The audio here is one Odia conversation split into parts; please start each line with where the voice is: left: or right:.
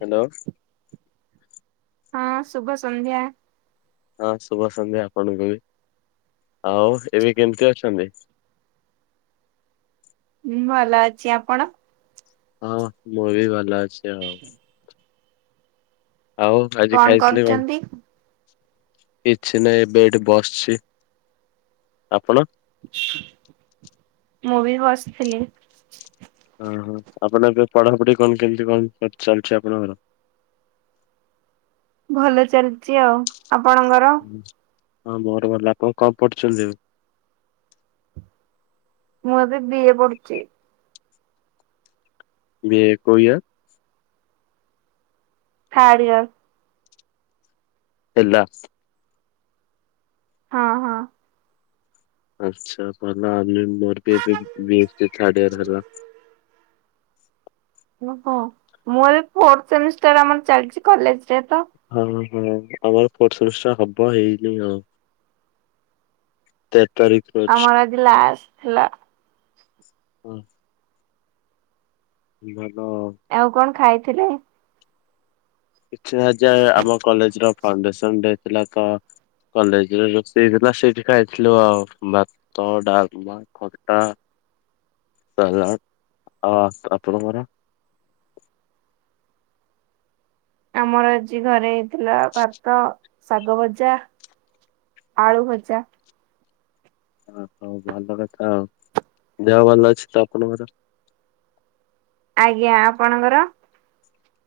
left: ହ୍ୟାଲୋ।
right: ହଁ ଶୁଭ ସନ୍ଧ୍ୟା।
left: ହଁ ଶୁଭ ସନ୍ଧ୍ୟା ଆପଣଙ୍କୁ ବି ଆଉ ଏବେ କେମିତି ଅଛନ୍ତି।
right: ହୁଁ ଭଲ ଅଛି ଆପଣ।
left: ହଁ ମୁଁ ବି ଭଲ ଅଛି ଆଉ। ଆଉ ଆଜି
right: କଣ
left: ଖାଇଥିଲେ କଣ?
right: କରୁଛନ୍ତି?
left: କିଛି ନାହିଁ ଏବେ ଏଠି ବସିଛି ଆପଣ।
right: ମୁଁ ବି ବସିଥିଲି।
left: ଅହଁ ଆପଣ ଏବେ ପଢାପଢି କଣ କେମିତି କଣ ଚାଲିଛି ଆପଣଙ୍କର?
right: ଭଲ ଚାଲିଛି ଆଉ ଆପଣଙ୍କର?
left: ହଁ ମୋର ଭଲ ଆପଣ କଣ ପଢୁଛନ୍ତି ଏବେ?
right: ମୁଁ ଏବେ ବି ଏ ପଢୁଛି।
left: ବିଏ କୋଉ ଇଅର?
right: Third year.
left: ହେଲା।
right: ହଁ ହଁ।
left: ଆଚ୍ଛା ଭଲ ଆମେ ମୋର ବି ଏ ଥାର୍ଡ ଇଅର ହେଲା।
right: ଓହଁ ମୁଁ ଏବେ ଫୋର୍ଥ ସେମିଷ୍ଟାର ଆମର ଚାଲିଛି କଲେଜରେ ତ।
left: ହଁ ହଁ ଆମର ଫୋର୍ଥ ସେମିଷ୍ଟାର ହବ ହେଇନି ଆଉ। ତେର ତାରିଖ ରୁ ଅଛି
right: ଆମର ଆଜି ଲାଷ୍ଟ ଥିଲା।
left: ହ। ଭଲ।
right: ଆଉ କଣ ଖାଇଥିଲେ?
left: ଆଛା ଆଛା ଆମ କଲେଜ ର ଫାଉଣ୍ଡେସନ ଡେ ଥିଲା ତ। କଲେଜ ରେ ରୋଷେଇ ହେଇଥିଲା ସେଇଠି ଖାଇଥିଲୁ ଆଉ ଭାତ ଡାଲମା। ଆଉ ଖଟା ଆ ଆଉ ଆପଣଙ୍କର?
right: ଆମର ଆଜି ଘରେ ହେଇଥିଲା ଭାତ, ଶାଗ ଭଜା। ଆଳୁ ଭଜା।
left: ଅ ହଉ ଭଲ କଥା ଆଉ ଦେହ ଭଲ ଅଛି ତ ଆପଣଙ୍କର?
right: ଆଜ୍ଞା ଆପଣଙ୍କର?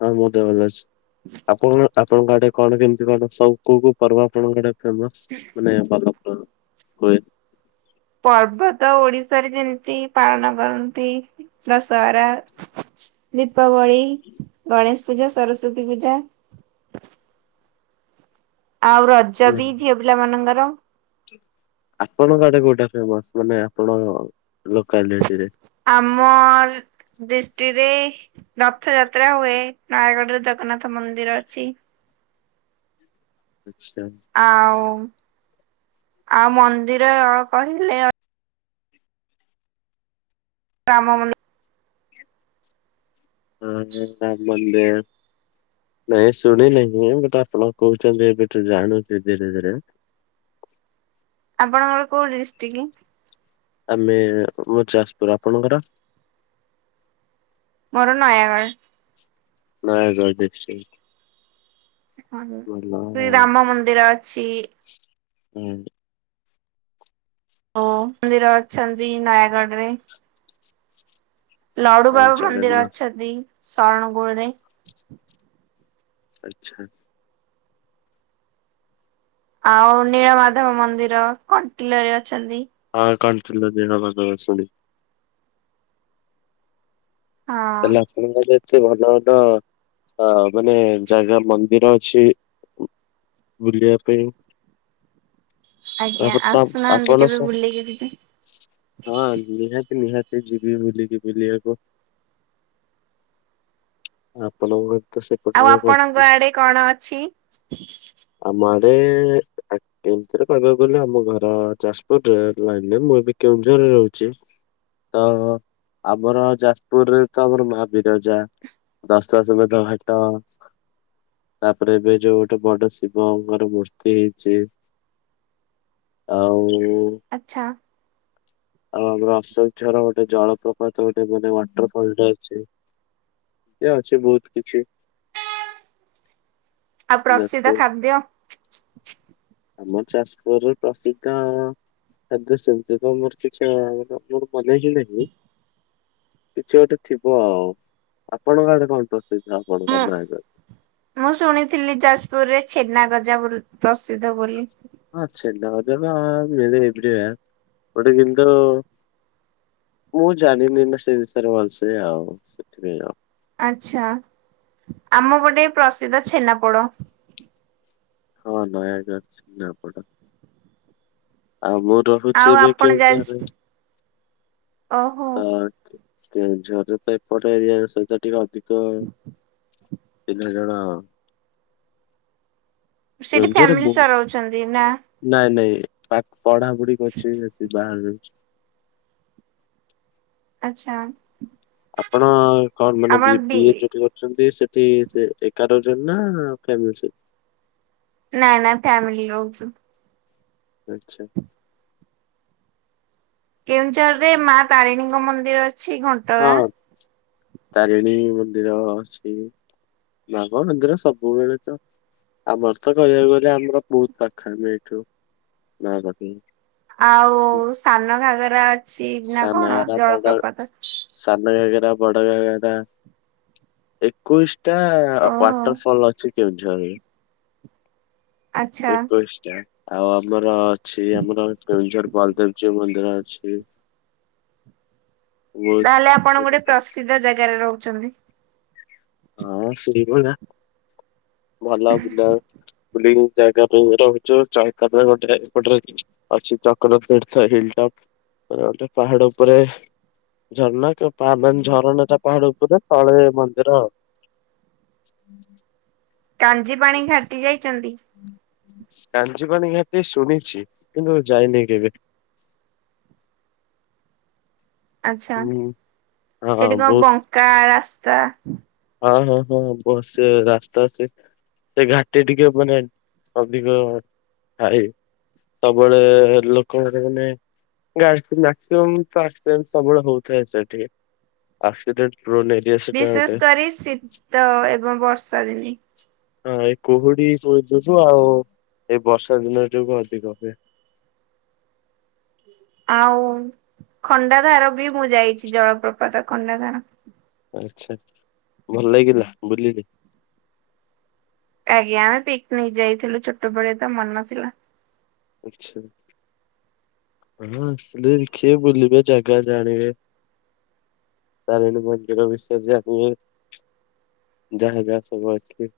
left: ହଁ ମୋ ଦେହ ଭଲ ଅଛି ଆପଣ ଆପଣଙ୍କ ଆଡେ କଣ କେମିତି କଣ ସବୁ କୋଉ କୋଉ ପର୍ବ ଆପଣଙ୍କ ଆଡେ ଫେମସ ମାନେ ଭଲ ପ ହୁଏ।
right: ପର୍ବ ତ ଓଡିଶାରେ ଯେମିତି ପାଳନ କରନ୍ତି। ଦଶହରା, ଦୀପାବଳି, ଗଣେଶ ପୂଜା ସରସ୍ଵତୀ ପୂଜା। ଆଉ ରଜ ବି ଝିଅ ପିଲା ମାନଙ୍କର।
left: ଆପଣଙ୍କ ଆଡେ କୋଉଟା ଫେମସ ମାନେ ଆପଣଙ୍କ ଲୋକାଲିଟିରେ।
right: ଆମ ଡିସଟ୍ରିକ୍ଟରେ ରଥ ଯାତ୍ରା ହୁଏ। ନୟାଗଡରେ ଜଗ ଜଗନ୍ନାଥ ମନ୍ଦିର ଅଛି।
left: ଆଛା।
right: ଆଉ ଆଉ ମନ୍ଦିର କହିଲେ ରାମ ମନ୍ଦି
left: ହ ଯେ [unintelligible] ମନ୍ଦିର। ନାଇଁ ଶୁଣିନି ଯେ ଆପଣ କହୁଛନ୍ତି ଏବେ ଜାଣୁଛି ଧୀରେ ଧୀରେ।
right: ଆପଣଙ୍କର କୋଉ ଡିଷ୍ଟିକି?
left: ଆମେ ମୋ ଯାଜପୁର, ଆପଣଙ୍କର?
right: ମୋର ନୟାଗାଡ଼।
left: ନୟାଗଡ଼ ଡିଷ୍ଟିକ୍।
right: ଶ୍ରୀରାମ ମନ୍ଦିର ଅଛି।
left: [inaudible]
right: ଓ ମନ୍ଦିର ଅଛନ୍ତି ନୟାଗଡ଼ ରେ। ଲଡ଼ୁ
left: ହଁ
right: ବାବା ମନ୍ଦିର
left: ଜଗନ୍ନାଥ
right: ଅଛନ୍ତି ଶରଣପୁର୍ ରେ।
left: ଆଚ୍ଛା
right: ଆଉ ନୀଳମାଧବ ମନ୍ଦିର କଣ୍ଟିଲୋ ରେ ଅଛନ୍ତି।
left: ଅଁ କଣ୍ଟିଲୋ ନୀଳମାଧବ ଅଛନ୍ତି।
right: ହଁ
left: ତାହେଲେ ଆପଣଙ୍କ ଗାଁ ରେ ଏତେ ଭଲ ଭଲ ଆ ମାନେ ଜାଗା ମନ୍ଦିର ଅଛି ବୁଲିବା ପାଇଁ। [inaudible]
right: ଆଜ୍ଞା
left: ତାପରେ ତାପ୍
right: ଆସୁନାହାନ୍ତି
left: ଆପଣ
right: କେବେ
left: ସ
right: ବୁଲିକି ଯିବେ।
left: ହଁ ନିହାତି ନିହାତି। ସେ ଯିବେ ବୁଲିକି ବୁଲିଆକୁ। ଆପଣଙ୍କୁ।
right: ଆଉ ଆପଣଙ୍କ ଆଡ଼େ କଣ ଅଛି?
left: ଆମ ଆଡ଼େ ଏ ଏମିତିରେ କହିବାକୁ ଗଲେ ଆମ ଘର ଯାଜପୁରରେ ଲାଇନ୍ ରେ ମୁଁ ଏବେ କେଉଁଝର୍ ରେ ରହୁଛି। ତ ଆମର ଯାଜ୍ ପୁର୍ ରେ ତ ଆମର ମା ବୀରଯା, ଦସ୍ଵାସମେତ ଘାଟ ତାପରେ ଏବେ ଯୋଉ ଗୋଟେ ବଡ଼ ଶିବଙ୍କର ମୂର୍ତ୍ତି ହେଇଚି। ଆ ଉ
right: ଆଚ୍ଛା।
left: ଆ ରସ ବିଚାର ଗୋଟେ ଜଳପ୍ରପାତ ଗୋଟେ ବୋଧେ ବ ଆଉ କଣ ଟା ଅଛି? ଏ ଆଛି ବହୁତ୍ କିଛି।
right: ଆଉ ପ୍ରସିଦ୍ଦ
left: ଯାଜପୁର
right: ଖାଦ୍ୟ।
left: ଆମର ଯାଜପୁର ରେ ପ୍ରସିଦ୍ଦ ଖାଦ୍ୟ ସେମତି ମୋର କିଛି ଯୋଉ [unintelligible] କିଛି ଗୋଟେ ଥିବ ଆଉ ଆପଣଙ୍କ ଆଡ଼େ କଣ ପ୍ରସିଦ୍ଦ
right: ମୁଁ
left: ଆପଣଙ୍କ ଗାଁ ରେ?
right: ମୁଁ ଶୁଣିଥିଲି ଯାଜପୁରରେ ଛେନାଗଜା ବୋଲ ପ୍ରସିଦ୍ଧ ବୋଲି।
left: ହଁ ଛେନା ଗଜା ଆମ ଆ ମିଳେ ପ୍ରିୟା ଗୋଟେ କିନ୍ତୁ ମୁଁ ଜାଣିନି ନା ସେ ବିଷୟରେ ଭଲସେ ଆଉ ସେଥିପାଇଁ ଆଉ
right: ଆଚ୍ଛା ଆମ ପଟେ ପ୍ରସିଦ୍ଦ ଛେନାପୋଡ଼।
left: ହଁ ଆମ ଆଡ଼େ ଅଛି ଛେନା ପୋଡ। ଆମର ରହୁଛି
right: ଆଉ
left: ଏବେ
right: ଆପଣ
left: କିନ୍ତୁ
right: ଯାଜ
left: ଏବେ
right: ଓହୋ
left: ଅ କେଉଁଝର୍ ରେ ତ ଏପଟେ ଏରିଆ ରେ ସବୁତ ଟିକେ ଅଧିକ [unintelligible]
right: ସେ ବି ଫ୍ୟାମ୍ଲି ସହ ରହୁଛନ୍ତି ନା?
left: ନାଏ ନାଇଁ ପାଠ୍ ପଢ଼ାପୁଢ଼ି କରୁଚି ସେ ବାହାନା।
right: ଆଚ୍ଛା।
left: ଆପଣ କଣ ମାନେ ବି ବିଏ ଜଟ କରୁଚନ୍ତି ସେଠି ସେ ଏକା ରହୁଚନ୍ତି ନା ଫ୍ୟାମିଲି ସହିତ।
right: ନାଁ ନାଁ ଫ୍ୟାମ୍ଲି ରହୁଛୁ।
left: ଆଛା।
right: କେଉଁଝର୍ ରେ ମାଁ ତାରିଣୀଙ୍କ ମନ୍ଦିର ଅଛି ଘନ୍
left: ହାଁ ତାରିଣୀ ମନ୍ଦିର ଅଛି। ମାଁ ଙ୍କ ମନ୍ଦିର ସବୁବେଳେ ତ ଆମର ତ କହିବାକୁ ଗଲେ ଆମର ବହୁତ ପାଖ ଆମ ଏଠୁ ମାଁ ମନ୍ଦିର।
right: ଆଉ ସାନଘାଗେରା ଅଛି ନା କଣ ଜଳପ୍ରପାତ?
left: ସାନଘାଗେରା ବଡଘାଗେରା ଏକୋଇଶ ଟା
right: ଓହୋ
left: ୱାଟରଫଲ୍ ଅଛି କେନ୍ଦୁଝରରେ।
right: ଆଚ୍ଛା।
left: ଏକୋଇଶିଟା ଆଉ ଆମର ଅଛି ଆମର କେଉଁଝର ବଲଦେବଜିଉ ମ ଦିର ଅଛି। ବହୁତ
right: ତାହେଲେ ଆପଣ ଗୋଟେ ପ୍ରସିଦ୍ଧ ଜାଗାରେ ରହୁଛନ୍ତି।
left: ହଁ ସେଇଭଳିଆ ଭଲ ବୁଲା ବୁଲି ଜାଗା ପାଇଁ ରହୁଚ ଚାରିପାଖରେ ଗୋଟେ ଏପଟରେ ଅଛି ଚକ୍ର ତୀର୍ଥ ହିଲଟପ୍ ପାହାଡ ଉପରେ ଝରଣା କେ ପା ମାନେ ଝରଣାଟା ପାହାଡ ଉପରେ ତଳେ ମନ୍ଦିର ଆଉ।
right: କାଞ୍ଜିପାଣି ଘାଟି ଯାଇଚନ୍ତି?
left: କାଞ୍ଚିପାଣି ଘାଟି ଶୁଣିଚି କିନ୍ତୁ ଯାଇନି କେବେ।
right: ଆଚ୍ଛା।
left: ହୁଁ ହଁ
right: ସେଠି କଣ
left: ବହୁତ
right: ବଙ୍କା ରାସ୍ତା।
left: ହଁ ହଁ ହଁ ବସେ ରାସ୍ତା ସେ ସେ ଘାଟି ଟିକେ ମାନେ ଅଧିକ ଥାଏ। ସବୁବେଳେ ଲୋକମାନେ [unintelligible] ମ୍ୟାକ୍ସିମମ୍ ଫାଷ୍ଟ ଟାଇମ୍ ସବୁବେଳେ ହଉଥାଏ ସେଠି। ଆକ୍ସିଡେଣ୍ଟ। [unintelligible]
right: ବିଶେଷ
left: ଗୋଟେ
right: କରି ଶୀତ ଏବଂ ବର୍ଷା ଦିନେ।
left: ହଁ ଏଇ କୁହୁଡି ବହୁତ୍ ଯୋଗୁ ଆଉ ଏଇ ବର୍ଷାଦିନେ ଯୋଗୁ ଅଧିକ ହୁଏ।
right: ଆଉ ଖଣ୍ଡାଧାର ବି ମୁଁ ଯାଇଚି ଜଳପ୍ରପାତ ଖଣ୍ଡାଧାର।
left: ଆଚ୍ଛା। ଭଲ ଲାଗିଲା ବୁଲିଲେ?
right: ଆଜ୍ଞା। ପିକନିକ୍ ଯାଇଥିଲୁ ଛୋଟବେଳେ ତ ମନେ ନଥିଲା।
left: ଆଚ୍ଛା। [unintelligible] ଆସିଲେ ଦେଖିବେ ବୁଲିିବେ ଜାଗା ଜାଣିବେ। ତାରେଣୀ ମନ୍ଦିର ବିଷୟରେ ଜାଣିବେ। ଯାହା ଯାହା ସବୁ ଅଛି।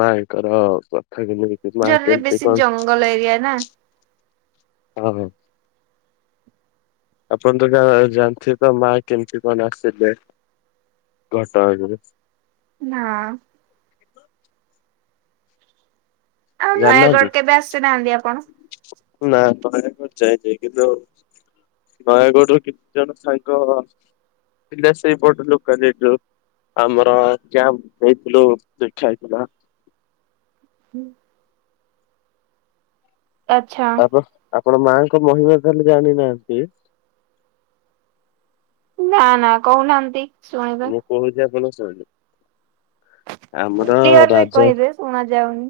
left: ମାଙ୍କର କଥା କେମିତି ମା କେମତି କଣ?
right: ଭଲ ଏରିଆ ନା।
left: ହଁ ହଁ। ଆପଣ ତ ଗାଁ ଜାଣିଥିବେ ତ ମା କେମତି କଣ ଆସିଲେ? ଘଟଗାଁ ଯିବେ।
right: ନା। ଆଉ ନୟାଗଡ
left: ଜାଣିନାହାଁନ୍ତି?
right: କେବେ ଆସିନାହାନ୍ତି ଆପଣ?
left: [unintelligible] କିନ୍ତୁ ନୟାଗଡରୁ କେତଜଣ ସାଙ୍ଗ ପିଲା ସେଇପଟ ଲୋକାଲିଟି ରୁ। ଆମର କ୍ୟାମ୍ପ ହେଇଥିଲୁ ଦେଖା ହେଇଥିଲା।
right: ହୁଁ ଆଚ୍ଛା।
left: ବ ଆପଣ ମାଙ୍କ ମହିମା ତାହେଲେ ଜାଣିନାହାଁନ୍ତି?
right: ନା ନା କହୁନାହାଁନ୍ତି ଶୁଣିବି।
left: କହୁଚି ଆପଣ ଶୁଣନ୍ତୁ। ଆମର
right: କ୍ଲିୟର ରେ
left: ରାଜା
right: କହିବେ ଶୁଣା ଯାଉନି।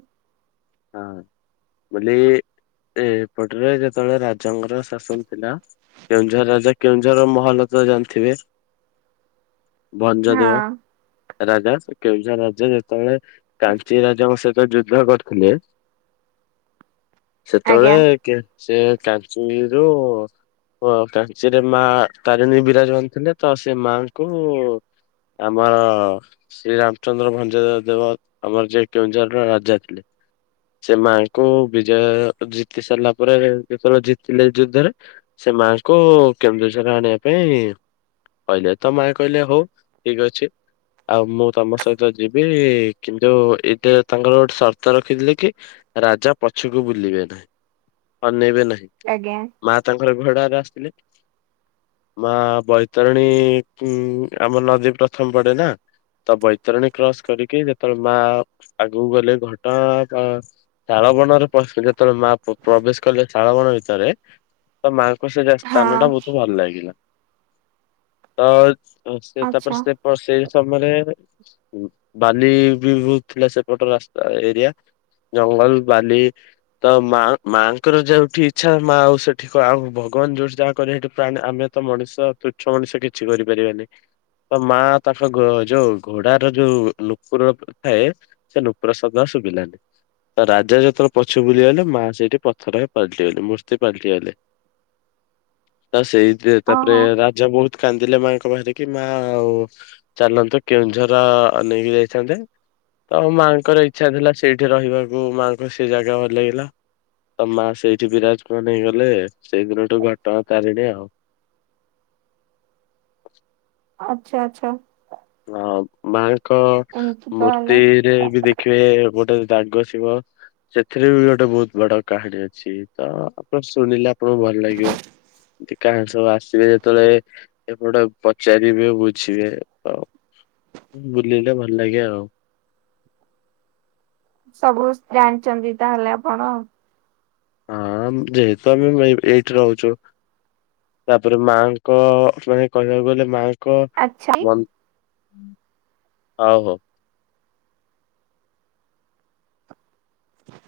left: ହଁ ବୋଲି ଏ ଏପଟେରେ ଯେତେବଳେ ରାଜାଙ୍କର ଶାସନ ଥିଲା କେଉଁଝର ରାଜା କେଉଁଝରର ମହଲ ତ ଜାଣିଥିବେ? ଭଞ୍ଜଦେଓ
right: ହଁ
left: ରାଜା ସେ କେଉଁଝର ରାଜା ଯେତେବେଳେ କାଞ୍ଚି ରାଜାଙ୍କ ସହିତ ଯୁଦ୍ଧ କରିଥିଲେ ସେତେବଳେ
right: ଆଜ୍ଞା
left: କେ ସେ କାଞ୍ଚିରୁୁ ଓ କାଞ୍ଚିରେ ମା ତାରିଣୀ ବିରାଜମାନ ଥିଲେ। ତ ସେ ମାଙ୍କୁ ଆମର ଶ୍ରୀରାମ ଚନ୍ଦ୍ରଭଞ୍ଜ ଦେବ ଆମର ଯିଏ କେଉଁଝରର ରାଜା ଥିଲେ। ସେ ମାଙ୍କୁ ବିଜୟ ଜିତି ସାରିଲାପରେ ଯେତେବେଳେ ଜିତିଲେ ଯୁଦ୍ଧରେ ସେ ମାଆଙ୍କୁ କେନ୍ଦୁଝର ଆଣିବା ପାଇଁ କହିଲେ ତ ମା କହିଲେ ହଉ ଠିକ୍ ଅଛି ଆଉ ମୁଁ ତମ ସହିତ ତ ଯିବି। କିନ୍ତୁ ଏଇଟା ତାଙ୍କର ଗୋଟେ ସର୍ତ୍ତ ରଖିଥିଲେ କି ରାଜା ପଛକୁ ବୁଲିବେ ନାହିଁ। ଅନେଇବେ ନାହିଁ।
right: ଆଜ୍ଞା।
left: ମା ତାଙ୍କର ଘୋଡ଼ାରେ ଆସିଥିଲେ। ମା ବୈତରଣୀ ଆମ ନଦୀ ପ୍ରଥମ ପଡ଼େ ନା। ତ ବୈତରଣୀ କ୍ରସ୍ କରିକି ଯେତେବେଳେ ମା ଆଗକୁ ଗଲେ ଘଟଗାଁ ଶାଳ ବଣରେ ପଶିଲେ ଯେତେବେଳେ ମା ପ୍ରବେଶ କଲେ ଶାଳ ବଣ ଭିତରେ ତ ମାଙ୍କ ସେ ଯ
right: ହଁ
left: ସ୍ଥାନ ଟା ବହୁତ ଭଲ ଲାଗିଲା ତ ହ ସେ ତାପରେ
right: ଆଚ୍ଛା
left: ସେ ସେଇ ସମୟରେ ବାଲି ବି ବହୁତ ଥିଲା ସେପଟ ରାସ୍ତା ଏରିଆ ଜଙ୍ଗଲ ବାଲି ତ ମା ମାଆଙ୍କର ଯଉଠି ଇଚ୍ଛା ମା ଆଉ ସେଠି ଆଉ ଭଗବାନ ଯଉଠି ଯାହା କ ସେଠି ପ୍ରାଣୀ ଆମେ ତ ମଣିଷ ତୃଛ ମଣିଷ କିଛି କରିପାରିବେନି ତ ମା ତାଙ୍କ ଯଉ ଘୋଡ଼ା ଯୋଉ ନୁପୁର ଥାଏ ସେ ନୁପୁର ଶଦ୍ଦ ଶୁଭିଲାନି ତ ତ ରାଜା ଯେତେବେଳେ ପଛ ବୁଲିଗଲେ ମା ସେଇଠି ପଥରରେ ପାଲଟିଗଲେ ମୂର୍ତ୍ତି ପାଲଟିଗଲେ। ତା ସେଇ ଯେ ତାପରେ
right: ଓହୋ।
left: ରାଜା ବହୁତ କାନ୍ଦିଲେ ମାଙ୍କ ପାଖରେ କି ମାଆ ଆଉ ଚାଲନ୍ତୁ କେଉଁଝର ପା ନେଇକି ଯାଇଥାନ୍ତେ। ତ ମାଆଙ୍କର ଇଚ୍ଛା ଥିଲା ସେଇଠି ରହିବାକୁ ମାଆଙ୍କ ସେ ଜାଗା ଭଲ ଲାଗିଲା। ତ ମା ସେଇଠି ବିରାଜମାନ ହେଇଗଲେ ସେଇଦିନଠୁ ଘଟଗାଁ ତାରିଣୀ ଆଉ
right: ଆଚ୍ଛା ଆଚ୍ଛା।
left: ହଁ ମାଆଙ୍କ
right: ଏମିତି ତାହେଲେ।
left: ମୂର୍ତ୍ତି ରେ ବି ଦେଖ ଦେଖିବେ ଗୋଟେ ଦାଗ ଥିବ। ସେଥିରେ ବି ଗୋଟେ ବହୁତ ବଡ କାହାଣୀ ଅଛି ତ ଆପଣ ଶୁଣିଲେ ଆପଣଙ୍କୁ ଭଲ ଲାଗିବ। ଏକା ସବୁ ଆସିବେ ଯେତେବେଳେ ଏପଟେ ପଚାରିବେ ବୁଝିବେ ଆଉ ବୁଲିଲେ ଭଲ ଲାଗେ ଆଉ
right: ସବୁ ଜାଣିଛନ୍ତି ତାହେଲେ ଆପଣ।
left: ହଁ ଯେହେତୁ ଆମେ ଏଇଠି ରହୁଛୁ। ତାପରେ ମାଆ ଙ୍କ ମାନେ କହିବାକୁ ଗଲେ ମାଆ
right: ଆଚ୍ଛା।
left: ମ ଆ ହୋ [unintelligible]